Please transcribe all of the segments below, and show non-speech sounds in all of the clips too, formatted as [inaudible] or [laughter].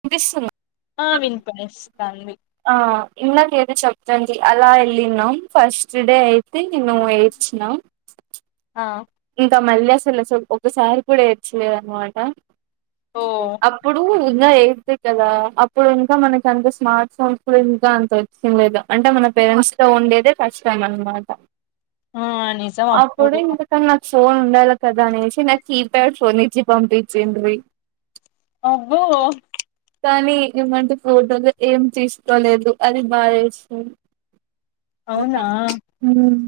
వినిపిస్తుందా ఆ వినిపినిస్తాంది ఆ ఇందకేదో చెప్పదండి అలా వెళ్ళినం ఫస్ట్ డే అయితే నేను ఏడ్చ్చిన ఆ ఇంకా మళ్ళ అసలు ఒకసారి కూడా ఎడాచలేదు అనమాట ఓ అప్పుడు ఇంకా ఎయిట్ ఎ కదా అప్పుడు ఇంకా మనకి అంత స్మార్ట్ ఫోన్స్ కూడా ఇంకా అంత వచ్చంది లేదా అంటే మన పేరెంట్స్ లో ఉండేదే ఫస్ట్ టైమ్ అన్నమాట ఆ నిజం ఆప్పుడు అప్పుడు ఇంకా [unintelligible] ఫోన్ ఉండాలి కదా అనేసి నాకు కీప్యాడ్ ఫోన్ ఇచ్చి పంపించింది అబ్బో కానీ ఏమంటే ఫోటోలు ఏం తీసుకోలేదు అది బాగా ఎస్తుంది అవునా హ్మ్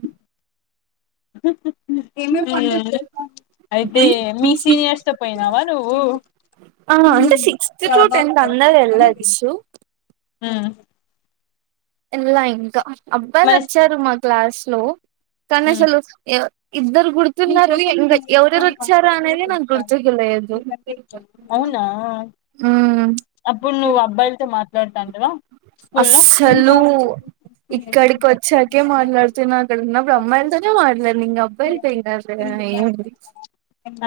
ఏమ మ్మ్ [unintelligible] అయితే మీ సీనియర్స్ తో పోయినావా నువ్వు ఆ అంటే సిక్స్త్టు టెన్త్ అందరూ వెళ్ళచు హ్మ్ ఎళ్ళ ఇంకా అబ్బాయిలు మన వచ్చారు మా క్లాస్ లో కానీ ఉమ్ అసలు ఎ ఇద్దరు గుర్తున్నారు ఇంకా ఎవరెరు వచ్చారా అనేది నాకు గుర్తు తెలిదు [unintelligible] అప్పుడు నువ్వు అబ్బాయిలతో మాట్లాడుతాంటవా స్కూ లో హలో ఇక్కడికి వచ్చాకే మాట్లాతునా అక్కడ ఉన్నప్పుడు అమ్మాయిల తో నే మాట్లాడాను ఇంకా అబ్బాయి తో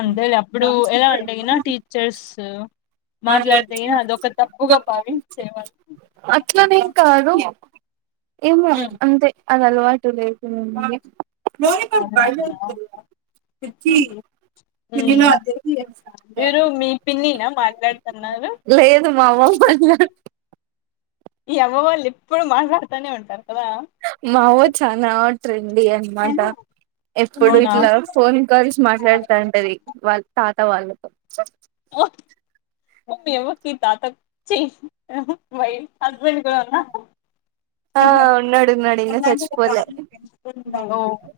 అంతేలే అప్పుడు ఎలా అంటే గిన టీచర్స్ ఏంది మాట్లాడితే గిన అదొక తప్పుగా [unintelligible] భావించేవాళ్ళు అట్లానేం కాదు ఏమో ఉమ్. అంతే అది అలవాటు లేదు మ మ బ మీరు మీ పిన్ననా లేదు మామ మాట్లాడు ఈ అవ్వ వాళ్ళు ఎప్పుడు మాట్లాడుతనే ఉంటారు కదా మావో చానా నాట్ రెడీ అనమాట ఎప్పుడు ఇట్లా ఫోన్ కాల్స్ మాట్లాడుతా ఉంటది వాళ్ తాత వాళ్ళతో ఓ ఓకే ఓకే తాతచ్చి వై హస్బెండ్ కూడా అన్నా ఆ ఉన్నాడు ఉన్నాడు ఇంకా చచ్చిపోలే ఉండాలి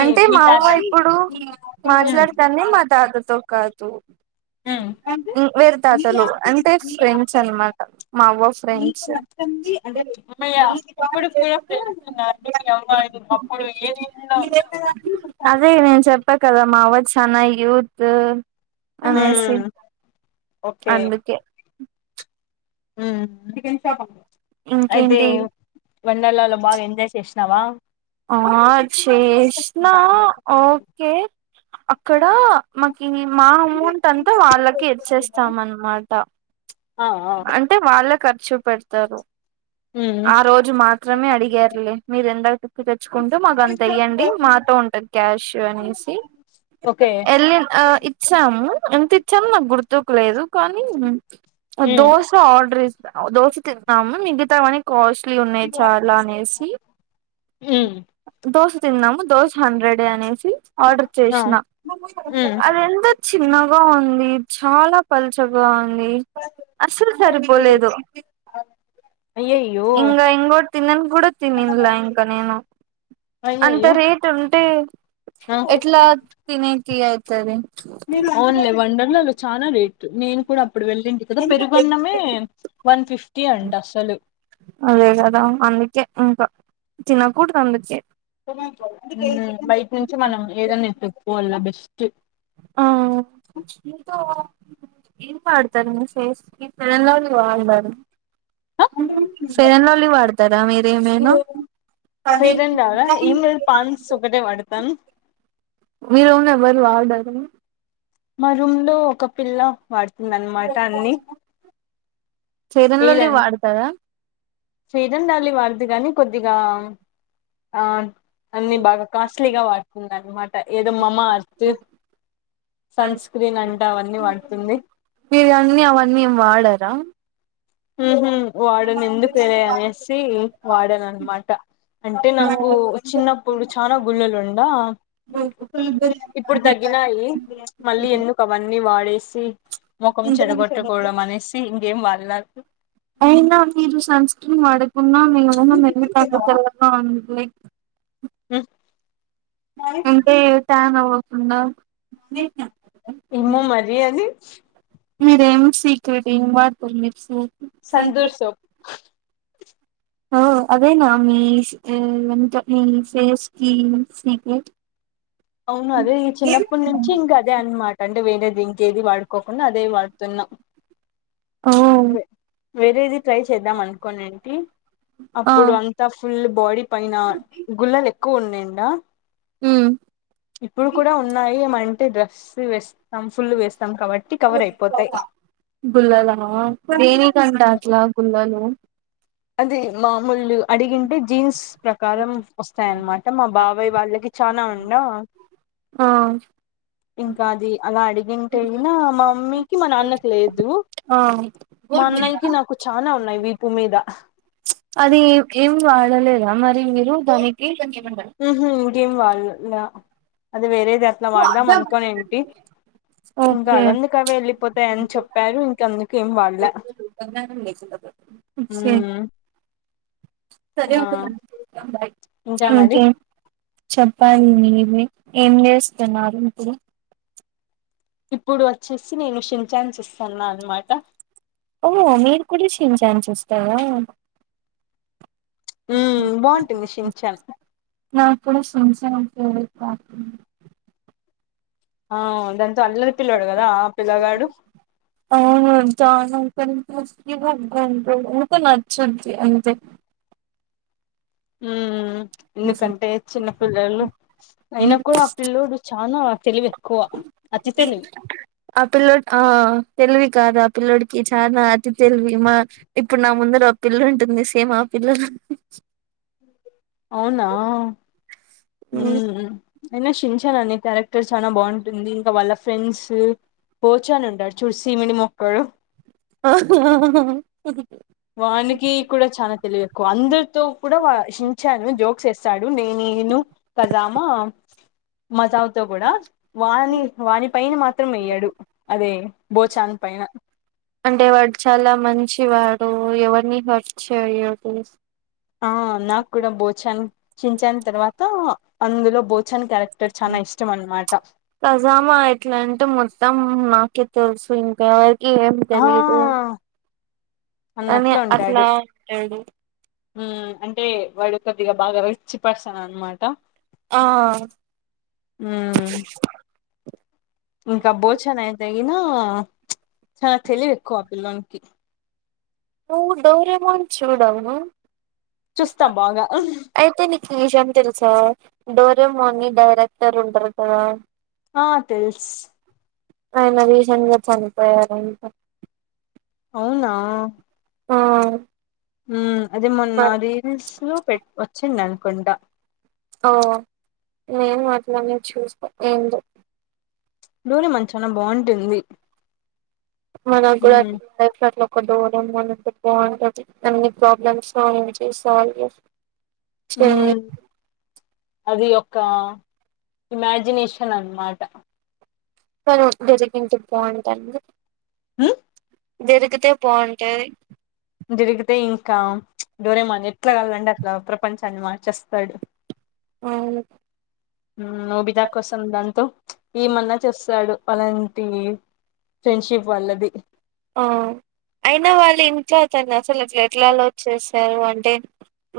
అంటే మీ మా అవ్వ తాత ఇప్పుడు ఉమ్ మాట్లాడతంది మా తాత్తో కాదు ఉమ్ వేర తాతలు అంటే ఫ్రెండ్స్ అనమాట మా అవ్వ ఫ్రెండ్స్ కంది అమ్మయప్పుడు కూడా ఫెన్నారుడి అవబ అప్పుడు ఏదలో అదే నేను చెప్పా కదా మా అవ్వ చన్న యూత్ అనేసి హ్మ్ ఓకే అందుకే హ్మ్ అయితే ఇంకేంటి వన్డర్ల లో బాగా ఎంజాయ్ చేస్త తిన్నావా ఆ చేసినా ఓకే అక్కడ మాకి మా అమౌంట్ అంతా వాళ్ళకి ఇచ్చేస్తాం అనమాట ఆ ఆ అంటే వాళ్ళే ఖర్చు పెడతారు ఉమ్ ఆ రోజు మాత్రమే అడిగారులే మీరుెండ తిప్పి తెచ్చుకుంటూ మాకు అంత ఇయ్యండి మాతో ఉంటు క్యాష్ అనేసి ఓకే వెళ్ళి ఆ ఇచ్చాము ఎంత ఇచ్చాము నాకు గుర్తుకులేదు కానీ ఉమ్ దోస ఆర్డర్ ఇస్త దోస తిద్దన్నాా మిగతావానీ కాస్ట్ లు ఉన్నాయి చాలా అనేసి ఉమ్ దోశ తిన్నాము దోశ హండ్రెడ్ అనేసి ఆర్డర్ ఆ చేసినా ఉమ్ అది ఎంత చిన్నగా ఉంది చాలా పల్చగా ఉంది అస్సలు సరిపోలేదు అయ్యయ్యో ఇంగో ఇంగ్ తిని కూడా తినిల్లా ఇంకా నేను అంత అయ్యయ్యో రేట్ ఉంటే ఆ ఎట్లా తినే తీ ఐతది ఓన్లే వండర్లు అలో చాలా రేట్ నేను కూడా అప్పుడు వెళ్ళింటి కదా పెరుగున్నమే వన్ ఫిఫ్టీ అంట అసలు అదే కదా అందుకె ఇంకా తిన కుడదు అందుకె ఉమ్, బయట నుంచి మనం ఏదన్నా ఎతుక్కోవాల బెస్ట్ ఆ ఆ ఏం వాడతారు మీ ఫేస్ కి ఫెయిర్ అండ్ లవ్లీ వాడతారు ఫెయిర్ అన్ లవ్లీ వాడతారా మీరేమైనా ఫేరన్ లవలా ఎం లేదు పాండ్స్ ఒకటే వాడతాను మె రూంలో లో ఎవ్వరు వాడరా మా రూమ్ లో ఒక పిల్ల వాడుతుంద అనమాట అన్ని ఫెరెన్ లవ్ లి వాడతారా ఫెరెన్ లవ్ లి వాడొద్దు గాని కొద్దిగా ఆ అన్నిీ బాగా కాస్ట్లీగా వాడుతున్నా అనమాట ఏదో మామ అర్తు సన్ స్క్రీన్ అంటే అవన్నీ వాడుతుంది అవన్నీం వాడరా ఊ హు వాడను ఎందుకు వెలే అనేసి వాడన అనమాట అంటే నాకు చిన్నప్పుడు చనాా గుళులు ఉంద ఇప్పుడు తగ్గినయి మళ్ళీ ఎందుకు అవన్నీ వాడేసి ముఖం చెడగొట్టకోవడం అనేసి ఇంకేం వాడ్ల అయినా మీరు సన్స్కీ వాడకున్న మెరూన్ కలర్ తెల్లగా ఉంటారు లే ఆ అంటే ట్యాన్ అవకుండా ఇమో మరి అది మీరేం secret in what to mix Santoor soap ఓ [inaudible] అదేనా మీ మీ ఫేస్ కి సీక్రెట్ అవును అదే ఈ చిన్నప్పటి నుంచి ఇంకా అదే అనమాట అంటే వేరేది ఇంకేది వాడు కోకుండా అదే వాడుతున్నాం ఓ వేరేది ట్రై చేద్దాం అనుకోం ఏంటి ఆ అప్పుడు అంతా ఫుల్ బాడీ పైన గుల్ళలు ఎక్కువ ఉన్నాయండా ఊ ఇప్పుడు కూడా ఉన్నాయి మంటే డ్రెస్ వెస్ మ ఫుల్ వేస్తాం కాబట్టి కవర్ అయిపోతాయి గుల్లల దేనికంట అట్లా గుల్లలు అది మామూలు అడిగింటే జీన్స్ ప్రకారం వస్తాయన్నమాట మా బాబాయ్ వాళ్ళకి చానా ఉండా ఆ ఇంకా అది అలా అడి తగింటే అయినా మా మమ్మీకి మా నాన్నకి లేదు ఆ మా అన్నయకి నాకు చనా ఉన్నాయి వీపు మీద అది ఏం వాడలేదా మరి మీరు దానికి ఇంకేమి వాడ అది వేరేది అట్లా వాడదాం అనుకొని ఏమింటి ఇంకా ఓకే అదందుకవి వెళ్ళిపోతాయని చెప్పారు ఇంక అందుకేం వాడలే ఊ సరేకే ఉంటా బాయ్ ఇంకా మరి చెప్పాలి మీవి ఏం చేస్తున్నారు ఇప్పుడు ఇప్పుడు వచ్చేసి నేను శింజన్స్ ఇస్తాన్నా అనమాట ఓహో మీరు కూడా షిన్జాన్ చూస్తారా ఉమ్ బాగుంటుంది సించన్ నాక్ కూడా సించన్ ఫేవరేట్ కార్టూన్ ఆ దాంతో అల్లరి పిల్లడు కదా ఆ పిల్లగాడు ఉక్కే నచ్చుద్ది అంతే ఉమ్ ఎందుకంటే చిన్న పిల్లలు అయినా కూడా ఆ పిల్ల్లోడు చనా తెలివ ఎక్కువ అతి తెలివి ఆ పిల్లడ్ ఆ తెలివి కాదు ఆ పిలోడికి చాలా అతి తెలివి మా ఇప్పుడు నా ముందుర ఓ పిల్ల ఉంటుంది సేమ్ ఆ పిల్ [unintelligible] అవునా ఉహ్మ్ అయినా షించానునే క్యారెక్టర్ చాలా బాగుంటుంది ఇంకా వాళ్ళ ఫ్రెండ్స్ పో చోని ఉంటడ్ చూడు సిమిడీ ముక్కోడు వానికి కూడా చాల తెలివి ఎక్కువ అందరితో కూడా వ షించాను జోక్స్ వేస్తాడు నేను ఎను కజామా మజావతో కూడా వాని వాని పైన మాత్రం వేయ్యాడు అదే బోచాన్ పైన అంటే వాడు చాలా మంచి తో ఎవరిని హార్ట్ చేయాకు అనేసి ఆ నాకు కూడా బోచాన్ సించన్ తర్వాత అందులో భోచాన్ క్యారెట్ ఖజామా ఎట్లాంటే మొత్తం నా కే తెలుసు ఇంకా ఏం ఆ తెలిదు అని అన్నట్లు అట్లా ఉంటాడు అంటాడు అంటే వాడు కొద్దిగా బాగా రిచ్ పర్సన్ అనమాట ఆ ఉమ్ ఇంకా భోచన అయితెగిన చానా తెలివు ఎక్కువ ఆ పిల్లోనికి నువ్వు డౌరమోన్ చూడవ్ నువ్వు చూస్తా బాగా అయితే నీక్ నిజమ్ తెలుసా డోరే మోని డైరెక్టర్ ఉంటారు కదా ఆ తెలుస్ ఆయన రీసెంట్ చనిపోయారంట అవునా ఆ ఉమ్ అది మొన్న రీల్స్ లో పెట్ వచ్చింది అనుకుంటా ఓ నేను అట్లానే చూస్తా ఏందో లులు మాల్ చానా బాగుంటుంది మనక్ కూడా ఉమ్ [unintelligible] ఒక దూరం మనంటె బాగుంటది అన్ని ప్రాబ్లమ్స్ సాల్వ్ చేస్ [unintelligible] ఉమ్ అది ఒక ఇమాజినేషన్ అనమాట్ తను దొరికింటె బాన్టాండ ఉమ్ దొరికితే బావుంటది జరిగితే ఇంకా ఉచ్ డోరెమాన్ ఎట్లా కాలంటే అట్లా ప్రపంచం తను మార్చేస్తాడు అవును ఉమ్ నోబితా కోసం దాంతో ఉచ్ ఎమన్నా చస్తాడు వాళన్ తీ ఫ్రెండ్షిప్ వలది ఆ అయినా వాళ్ళ ఇంట్లో అతన్ని అసలు అట్లా ఎట్లా అల్లో చేసారు అంటే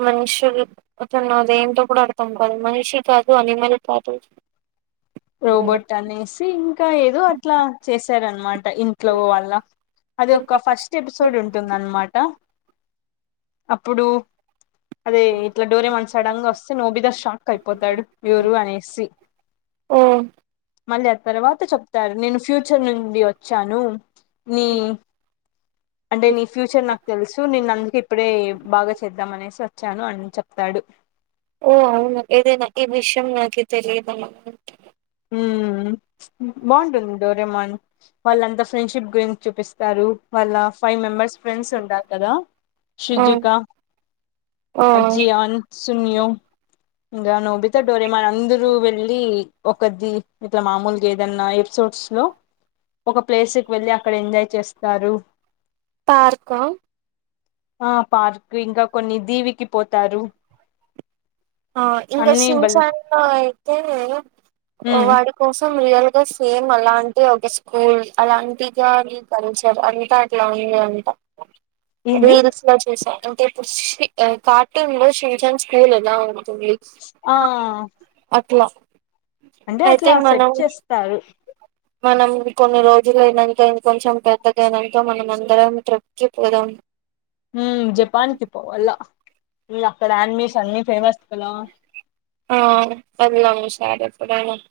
మనుషులు అతను మరి ఏంటో కూడా అర్థం కాదు మనిషి కాదు అనిమల్లు కాదు రోబోట్ అనేసి ఇంకా ఏదో అట్లా చేశారు అనమాట ఇంట్లో వాల్ళ అది ఒక ఫస్ట్ ఎపిసోడ్ ఉంటుందనమాట అప్పుడు అదే ఇట్లా డోరేమాన్ సడన్ గా వస్తే నోబిద షాక్ అయిపోతాడు ఎవరు అనేసి ఓ మళ్ళీ ఆ తర్వాత చెప్తారు నేను ఫ్యూచర్ నుండి వచ్చాను నీ అంటే నీ ఫ్యూచర్ నాకు తెలుసు నేను అందుకె ఇప్పుడే బాగా చేద్దాం అనేసి వ వచ్చాను అని చెప్తాడు ఓ అవును ఏదైనా ఈ విషయం నాకు తెలియదు మేడం ఊ ప్చ్ బాగుంటుంది డోరేమాన్ వాళ్ళంతా ఫ్రెండ్షిప్ గురించి చూపిస్తారు వాళ్ళ ఫైవ్ మెంబర్స్ ఫ్రెండ్స్ ఉంటారు కదా ఆ షుజుక ఆ అ జియాన్ సునియో ఇంకా నొబితా డోరేమాన్ అందరు వెళ్ళి ఒకది ఇట్లా మామూలుగా ఏదన్న ఎపిసోడ్స్ లో ఒక ప్లేస్ కు వెళ్ళి అక్కడ ఎంజాయ్ చేస్తారు పార్కా ఆ పార్క్ ఇంకా కొన్ని దీవికి పోతారు ఆ ఇంకా అన్ని బల్ షించాన్ అయితే ఉమ్ వాడి కోసం రియల్గా అస్ సేమ్ అలాంటి ఒక స్కూల్ అలాంటి గాని కల్చర్ అంతా అట్లా ఉంది అంట ఏంది రీల్స్ లో చూసా అంటే ఇప్పుడు ఉషి ఆ కార్టూన్ లో షిన్జాన్ స్కూల్ ఎలా ఉం టు వీక్స్ ఆ అట్లా అంటే అయితే అట్లా సెట్ మనం చేస్తారు మనం కొన్ని రోజులు అయినంక ఇంకొంచెం పెద్దగాయినంక మనం అందరం ట్రిప్కి పోదాం ఊ జపాన్కి పోవాల ఇగ అక్కడ అన్మేషన్ అన్ని ఫేమస్ కద పాదర్సు దామం